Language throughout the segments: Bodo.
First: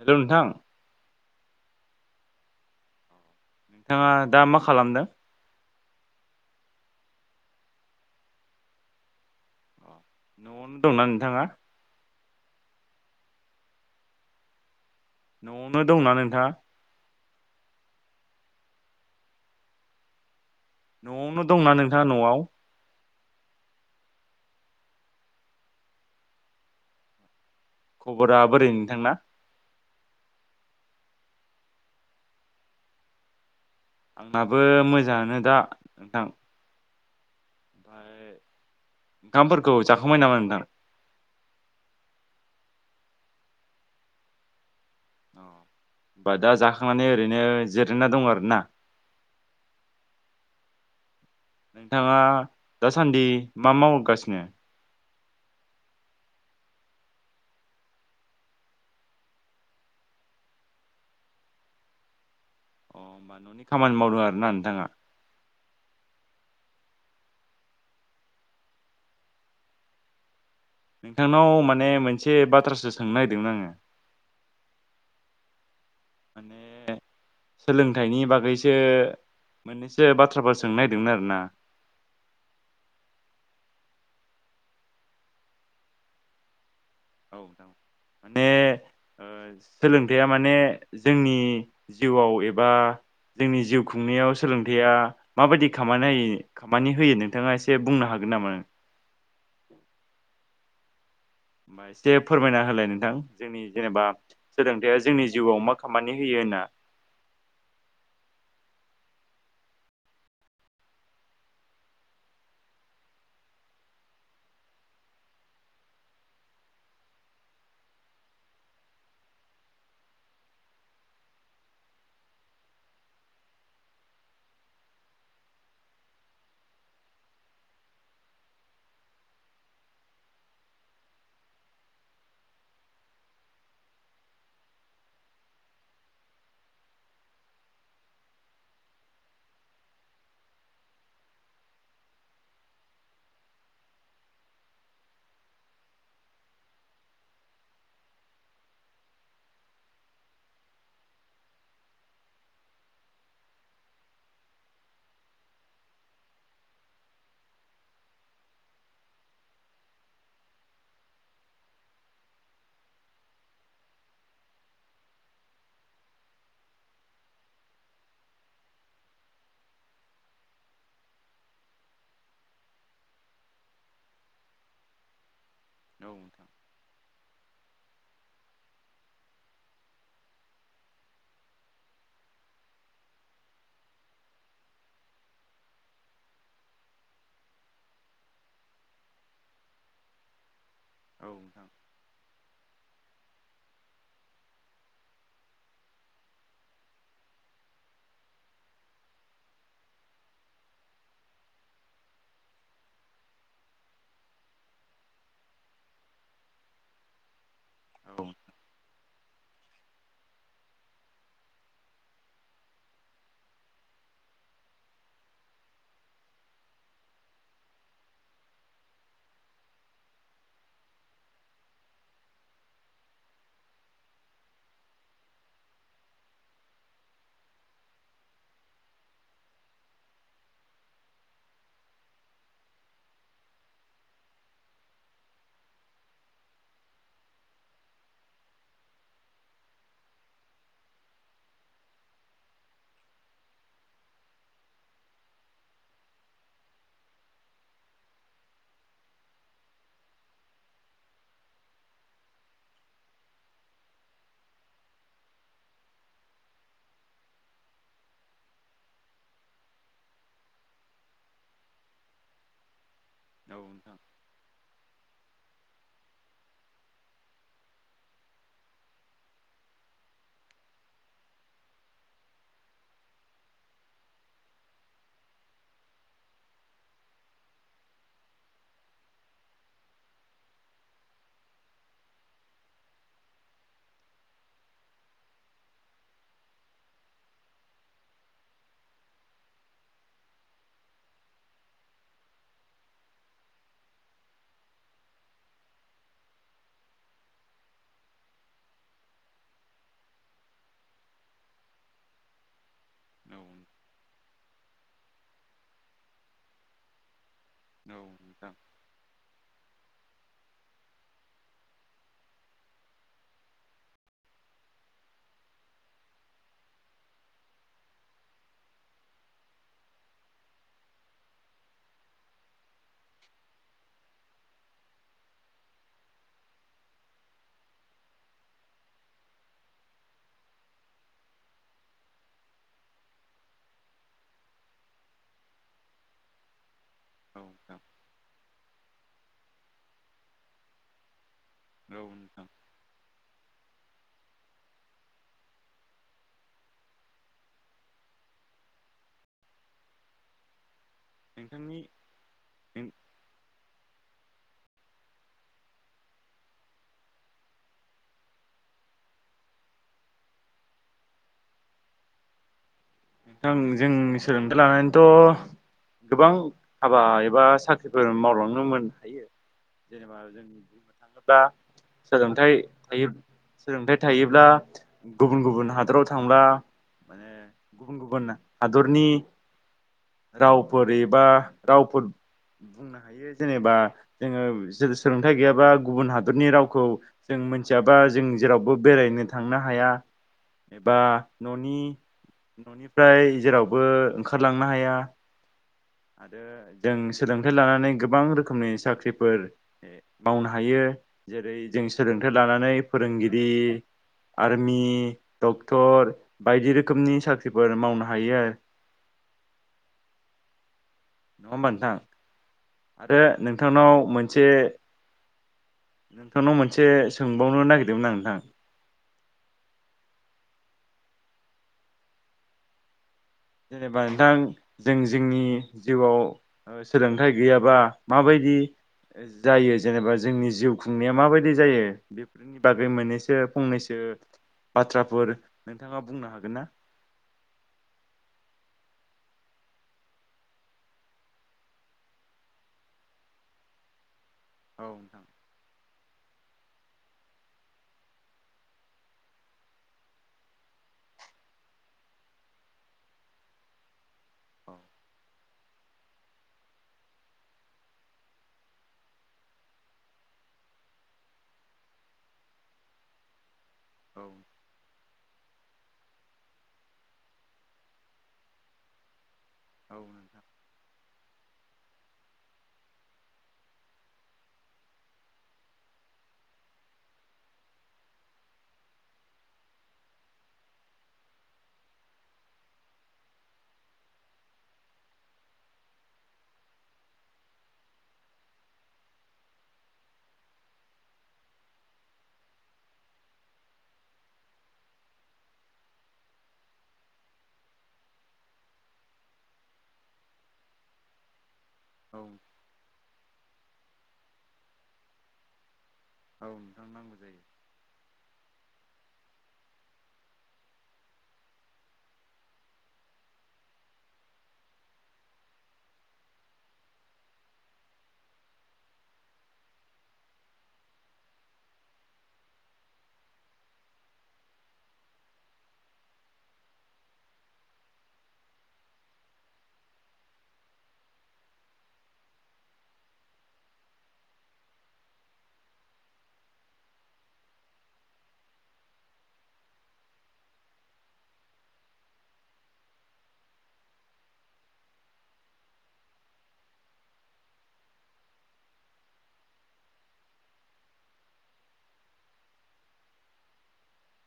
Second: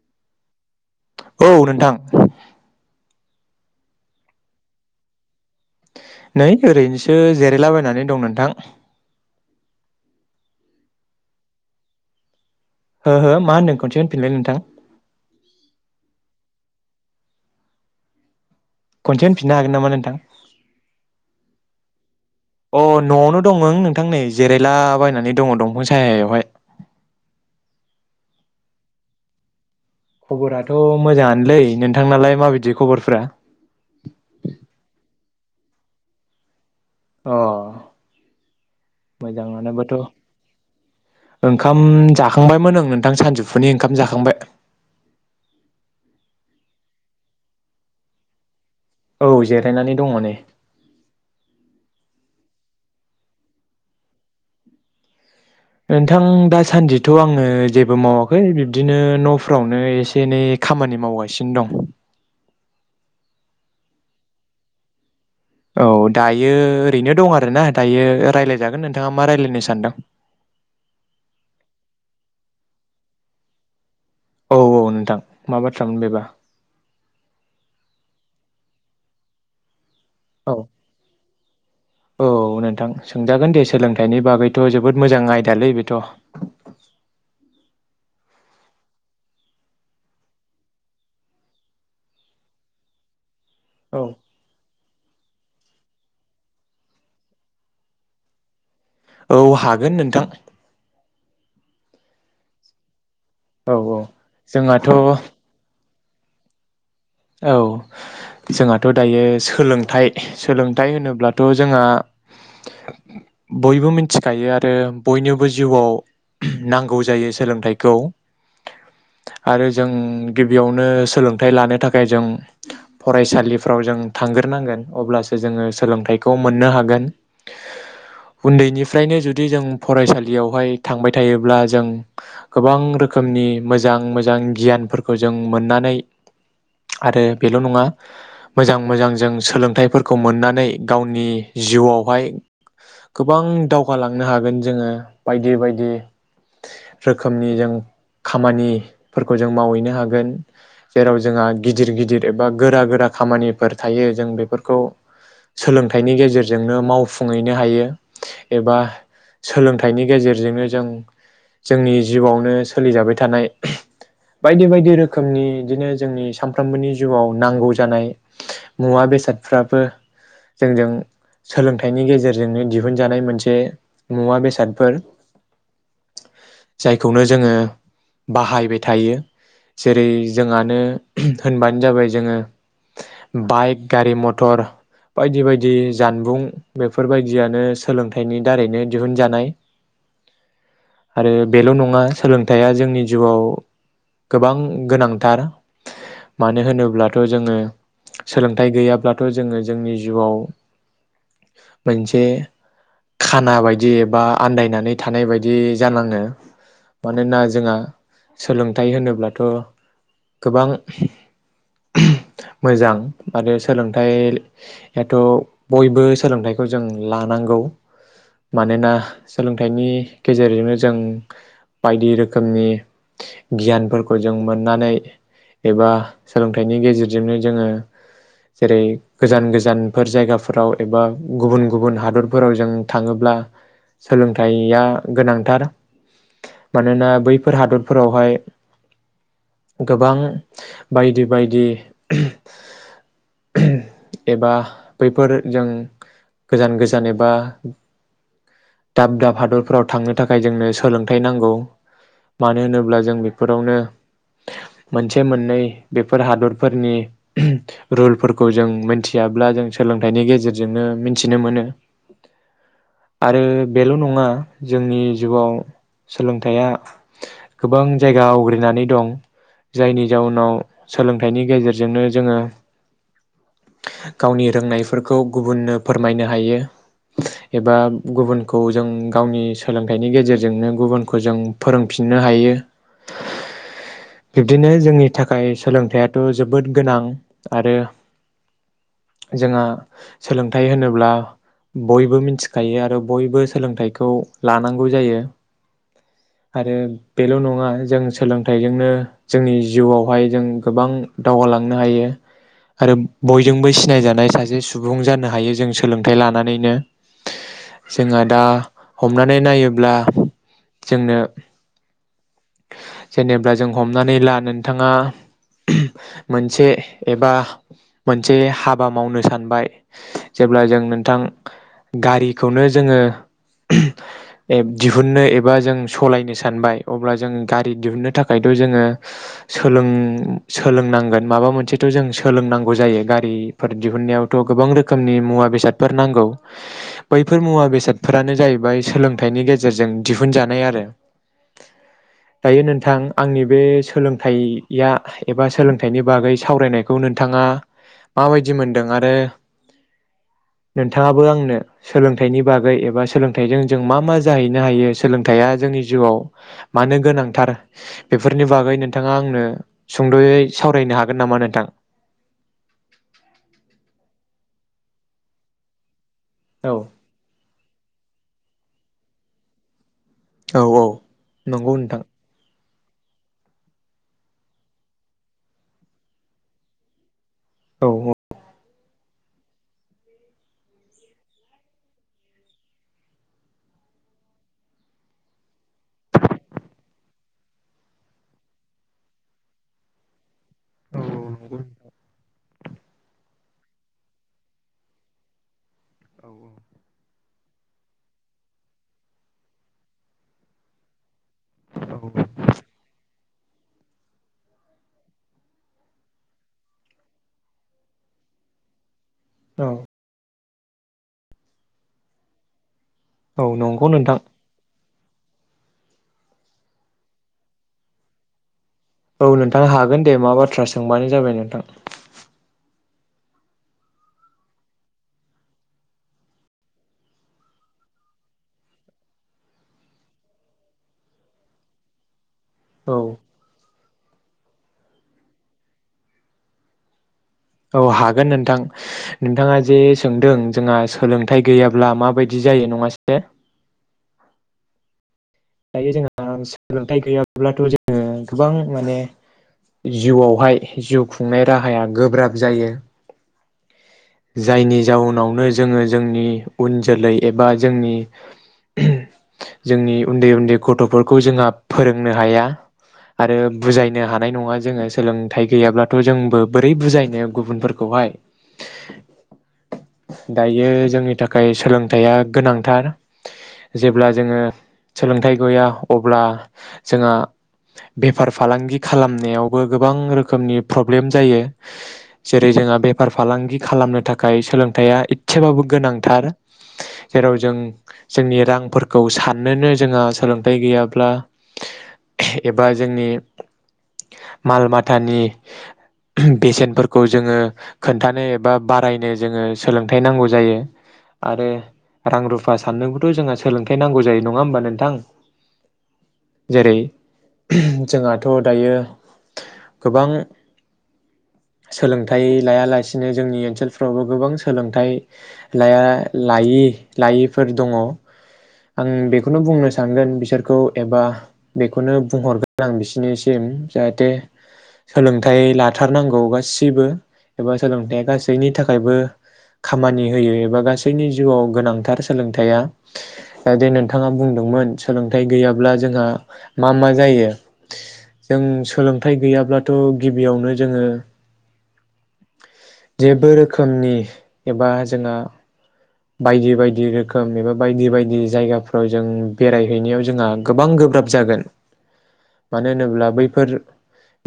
हेलौ नोंथां औ नोंथां। नोंथाङा दा मा खालामदों? नै ओरैनोसो जिरायलाबायनानै दं नोंथां। नयावनो दंना नोंथाङा? हो हो मा होनो खनसे होफिनलाय नोंथां? न'आवनो दंना नोंथाङा खनसे होनफिननो हागोन नामा नोंथां? नयावनो दंना नोंथाङा नयाव? नयावनो दंमोन नोंथां नै जिरायलाबायायनानै दङ दंफां सायायावहाय। खबरा बोरै नोंथांना? खबराथ मोजाङानोलै नोंथांनालाय माबायदि खबरफ्रा? आंनाबो मोजाङानो दा नोंथां। अ ओमफाय ओंखामफोरखौ मोजाङानोबाथ' जाखांबाय नामा नोंथां। ओंखाम जाखांबायमोन ओं नोंथां सानजौफुनि ओंखाम जाखांबाय। औ होमबा दा जाखांनानै ओरैनो जिरायना दं आरो ना? औ जिरायनानै दङ नै। नोंथाङा दासान्दि मा मावगासिनो? नोंथां दासान्दिथ आङो जेबो मावाखै बिब्दिनो नफ्रावनो एसे एनै खामानि मावगासिनो दं। अ होमबा ननि खामानि मावदों आरो ना नोंथाङा? औ दायो ओरैनो दं आरोना दायो रायलायजागोन नोंथाङा मा रायलायनो सानदों। नोंथांनाव माने मोनसे बाथ्रासो सोंनो नागिरदोंमोन आङो। औ नोंथां मा बाथ्रामोन बेबा माने सोलोंथाइनि बागै सो मोननैसो बाथ्राफोर औ सोंनो नागिरदोंमोन औ नोंथां सोंजागोन दे सोलोंथा थाइनि बागैथ जोबोद मोजां आयदालै बेथ। औ जागोन माने ओ सोलोंथाइया माने जोंनि जिउवाव एबा जोंनि जिउ खुंनायाव सोलोंथाइया माबायदि खामानि खामानि होयो नोंथाङा एसे बुंनो हागोन नामा नों औ हागोन नोंथां होमबा एसेे फोरमायना होलाय नोंथां। जोंनि औ औ जेनेबा जोंहाथ' सोलोंथाइया जोंनि औ जिउवाव मा खामानि होयो होना औ जोंहाथ दायो सोलोंथाइ सोलोंथाइ होनोब्लाथ जोंहा बयबो मिथिखायो आरो बयनोबो जिउआव नांगौ जायो सोलोंथाइखौ आरो जों गिबियावनो सोलोंथाइ लानो था खाय जों फरायसालिफ्राव जों थांग्रोनांगोन अब्लासो जोङो सोलोंथाइखौ मोननो हागोन। उन्दैनिफ्रायनो जुदि जों फरायसालियावहाय थांबाय थायोब्ला जों गोबां रोखोमनि मोजां मोजां गियानफोरखौ जों मोननानै आरो बेल' नङा मोजां मोजां जों सोलोंथाइफोरखौ मोननानै गावनि जिउवावहाय गोबां दावगालांनो हागोन जोङो। बायदि बायदि रोखोमनि जों खामानिफोरखौ जों मावहैनो हागोन जेराव जोंहा गिदिर गिदिर एबा गोरा गोरा खामानिफोर थायो जों बेफोरखौ सोलोंथाइनि गेजेरजोंनो मावफुंहैनो हायो एबा सोलोंथाइनि गेजेरजोंनो जों जोंनि जिउवावनो सोलिजाबाय थानाय बायदि बायदि रोखोमनि बिदिनो जोंनि सानफ्रोमबोनि जिउवाव नांगौ जानाय मुवा बेसादफ्राबो जोंजों सोलोंथाइनि गेजेरजोंनो दिहुनजानाय मोनसे मुवा बेसादफोर। औ नोंथां जायखौनो जोङो बाहायबाय थायो जेरै जोंहानो होनबानो जाबाय जोङो बाइक गारि मथर बायदि बायदि जानबुं बेफोर बायदियानो सोलोंथाइनि दारैनो दिहुनजानाय। औ आरो नोंथां बेल नङा सोलोंथाइया जोंनि जिउवाव गोबां गोनांथार। मानो होनोब्लाथ जोङो सोलोंथाइ गैयाब्लाथ जोङो जोंनि जिउआव मोनसे खाना बायदि एबा आन्दायनानै थानाय बायदि जानाङो। मानोना जोंहा औ सोलोंथाइ होनोब्ला थ' गोबां मोजां आरो सोलोंथायाथ' बयबो सोलोंथाइखौ जों लानांगौ मानोना सोलोंथाइनि गेजेरजोंनो जों बायदि रोखोमनि गियानफोरखौ जों मोननानै एबा सोलोंथाइनि गेजेरजोंनो जोङो जेरै गोजान गोजानफोर जायगाफोराव एबा गुबुन गुबुन हादरफोराव जों थाङोब्ला सोलोंथाइया गोनांथार मानोना बैफोर हादरफोरावहाय गोबां बायदि बायदि एबा बैफोर जों गोजान गोजान एबा दाब दाब हादरफोराव थांनो थाखाय जोंनो सोलोंथाइ नांगौ मानो होनोब्ला जों बेफोरावनो मोनसे मोननै बेफोर हादरफोरनि रुलफोरखौ जों मोनथियाब्ला जों सोलोंथाइनि गेजेरजोंनो मिथिनो मोनो। आरो नोंथां बेल' नङा जोंनि जिउवाव सोलोंथाइया गोबां जायगा आवग्रिनानै दं। जायनि जाउनाव सोलोंथाइनि गेजेरजोंनो जोङो गावनि रोंनायफोरखौ गुबुननो फोरमायनो हायो एबा गुबुनखौ जों गावनि सोलोंथाइनि गेजेरजोंनो गुबुनखौ जों फोरोंफिननो हायो। बिब्दिनो जोंनि थाखाय सोलोंथायाथ' जोबोद गोनां आरो जोंहा सोलोंथाइ होनोब्ला बयबो मिथिखायो आरो बयबो सोलोंथाइखौ लानांगौ जायो आरो बेल' नङा जों सोलोंथाइजोंनो जोंनि जिउआवहाय जों गोबां दावगालांनो हायो। आरो औ बयजोंबो सिनायजानाय सा जे सुबुं जानो हायो जों सोलोंथाइ लानानैनो नोंथां जोंहा औ दा नोंथां हमनानै नायोब्ला। जोंनो जेनेब्ला जों हमनानै ला नोंथाङा मोनसे एबा मोनसे हाबा मावनो सानबाय जेब्ला जों नोंथां गारिखौनो जोङो दिहुननो एबा जों सालायनो सानबाय अब्ला जों गारि दिहुननो थाखायथ' जोङो सोलों सोलोंनांगोन माबा मोनसेथ' जों सोलोंनांगौ जायो गारिफोर दिहुननायावथ' गोबां रोखोमनि मुवा बेसादफोर नांगौ। बैफोर औ मुवा बेसादफोरानो जाहैबाय सोलोंथाइनि गेजेरजों दिहुनजानाय आरो नोंथां दायो नोंथां आंनि बे सोलोंथाइया एबा सोलोंथाइनि बागै सावरायनायखौ नोंथाङा माबायदि मोनदों आरो नोंथाङाबो आंनो नोंथांनि सोलोंथाइनि बागै एबा सोलोंथाइजों जों मा मा जाहैनो हायो सोलोंथाइया जोंनि जिउआव मानो गोनांथार बेफोरनि बागै नोंथाङा आंनो सुंद'यै सावरायनो हागोन नामा नोंथां। नोंथां जों सोलोंथाइ लानानैथ' गोबां औ हाबा एबा साख्रिफोर मावलांनोमोन थायो। जेनेबा जों औ बुंनो थाङोब्ला नंगौ नोंथां सोलोंथाइ यो सोलोंथाइ थायोब्ला गुबुन गुबुन हादराव थांबा माने औ गुबुन गुबुना हादरनि रावफोर एबा रावफोर बुंनो हायो जेनेबा जोङो सोलोंथाइ गैयाबा गुबुन हादरनि रावखौ जों मोनथियाबा जों जेरावबो बेरायनो थांनो हाया। एबा न'नि न'निफ्राय जेरावबो ओंखारलांनो हाया। आरो जों सोलोंथाइ लानानै गोबां रोखोमनि साख्रिफोर मावनो हायो। जेरै जों सोलोंथाइ लानानै फोरोंगिरि आरमि डक्टर बायदि रोखोमनि सा फोर मावनो हायो आरो औ। मामोन नोंथां? आरो औ नंगौ नोंथांनाव नोंथां मोनसे नोंथांनाव मोनसे सोंबावनो नागिरदोंमोन आं नोंथां औ नोंथां हागोन दे मा बाथ्रा सोंबानो जाबाय नोंथां। जेनेबा नोंथां जों जोंनि जिउवाव सोलोंथाइ गैयाबा माबायदि जायो जेनेबा जोंनि जिउ खुंनाया माबायदि जायो? बागै औ मोननैसो फंनैसो बाथ्राफोर नोंथाङा बुंनो हागोन ना? औ हागोन नोंथां नोंथाङा जे सोंदों जोंहा सोलोंथाइ गैयाब्ला माबायदि जायो नङासे औ नोंथां दायो जोंहा सोलोंथाइ गैयाब्लाथ जोङो गोबां माने जिउवावहाय जिउ खुंनाय राहाया गोब्राब जायो। औ जायनि जाउनावनो जोङो जोंनि उन जोलै एबा जोंनि जोंनि उन्दै उन्दै गथफोरखौ जोंहा फोरोंनो हाया आरो बुजायनो औ हानाय नङा जोङो सोलों थाइ गैयाब्लाथ जोंबो बोरै बुजायनो गुबुनफोरखौहाय? औ नोंथां दायो जोंनि था खाय सोलोंथाइया गोनांथार जेब्ला जोङो सोलोंथाइ गैया अब्ला जोंहा बेफार फालांगि खालामनायावबो गोबां रोखोमनि प्रब्लेम जायो। जेरै जोंहा बेफार फालांगि खालामनो थाखाय सोलोंथाइया एसेबाबो गोनांथार। जेराव जों जोंनि रांफोरखौ साननोनो जोंहा सोलोंथाइ गैयाब्ला एबा जोंनि माल माथानि बेसेनफोरखौ जोङो खोन्थानो एबा बारायनो जोङो सोलोंथाइ नांगौ जायो आरो रां औ रुफा साननोखौथ जोंहा सोलोंथाइ नांगौ जायो नङा होनबा नोंथां औ जेरै नोंथां नांगौ जायो। जोंहाथ दायो गोबां सोलोंथाइ लायालासिनो जोंनि ओनसोलफ्रावबो गोबां सोलोंथाइ लाया लायि लायिफोर दङ। आं बेखौनो बुंनो सानगोन बिसोरखौ एबा बेखौनो बुंहरगोन आं बिसोरनिसिम जाहाथे सोलोंथाइ लाथारनांगौ गासिबो एबा सोलोंथाइया गासैनि थाखायबो खामानि होयो एबा गासैनि जिउवाव गोनांथार सोलोंथाइया जाहाथे नोंथाङा बुंदोंमोन सोलोंथाइ गैयाब्ला जोंहा मा मा जायो जों सोलोंथाइ गैयाब्लाथ गिबियावनो जोङो जेबो रोखोमनि एबा जोंङो बायदि बायदि रोखोम एबा बायदि बायदि जायगाफ्राव जों बेरायहैनायाव जोंहा गोबां गोब्राब जागोन। मानो होनोब्ला बैफोर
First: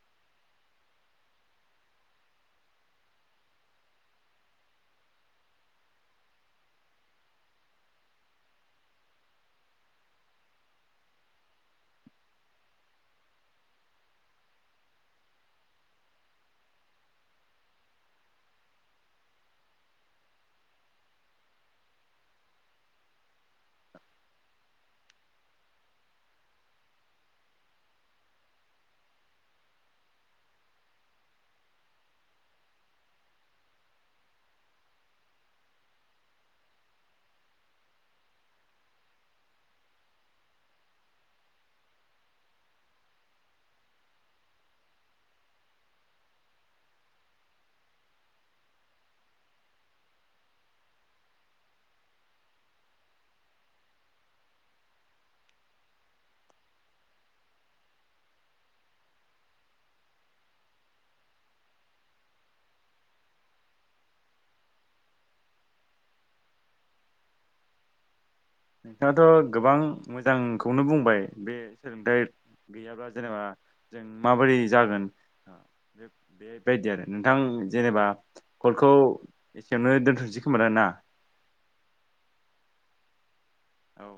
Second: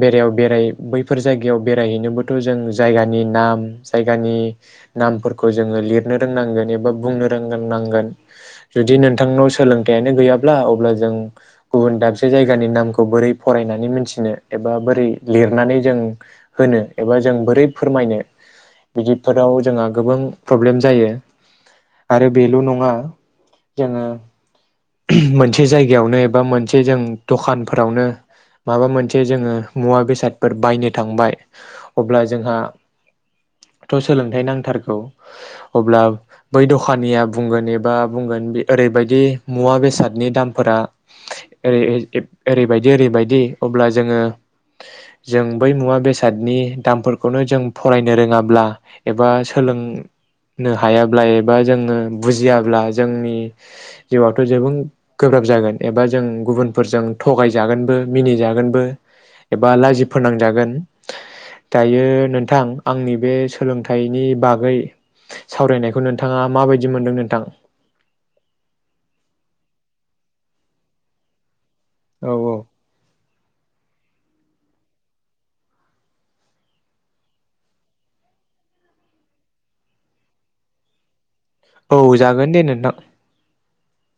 बेरायाव बेराय बैफोर जायगायाव बेरायहैनोबोथ जों जायगानि नाम जायगानि नामफोरखौ जोङो लिरनो रोंनांगोन एबा बुंनो रोंनांगोन। जुदि नोंथांनाव सोलोंथाइयानो गैयाब्ला अब्ला जों गुबुन दाबसे जायगानि नामखौ बोरै फरायनानै मोनथिनो एबा बोरै लिरनानै जों होनो एबा जों बोरै फोरमायनो बिदिफोराव जोंहा गोबां प्रब्लेम जायो। आरो बेल' नङा जोङो मोनसे जायगायावनो एबा मोनसे जों दखानफोरावनो माबा मोनसे जोङो मुवा बेसादफोर बायनो थांबाय अब्ला जोंहाथ सोलोंथाइ नांथारगौ। अब्ला बै दखानिया बुंगोन एबा बुंगोन बे ओरै बायदि मुवा बेसादनि दामफोरा ओरै ओरै बायदि ओरै बायदि अब्ला जोङो जों बै मुवा बेसादनि दामफोरखौनो जों फरायनो रोङाब्ला एबा सोलोंनो हायाब्ला एबा जोङो बुजियाब्ला जोंनि जिउआथ जोबां गोब्राब जागोन एबा जों गुबुनफोरजों थगायजागोनबो मिनिजागोनबो एबा लाजि फोनांजागोन। दायो नोंथां आंनि बे सोलोंथाइनि बागै सावरायनायखौ नोंथाङा माबायदि मोनदों नोंथां? नोंथाङाथ गोबां मोजांखौनो बुंबाय बे सोलोंथाइ औ गैयाबा जेनेबा जों माबोरै जागोन बेबायदि आरो नोंथां जेनेबा कलखौ बेयावनो दोन्थनोसै खोमा ना? औ जागोन दे नोंथां। औ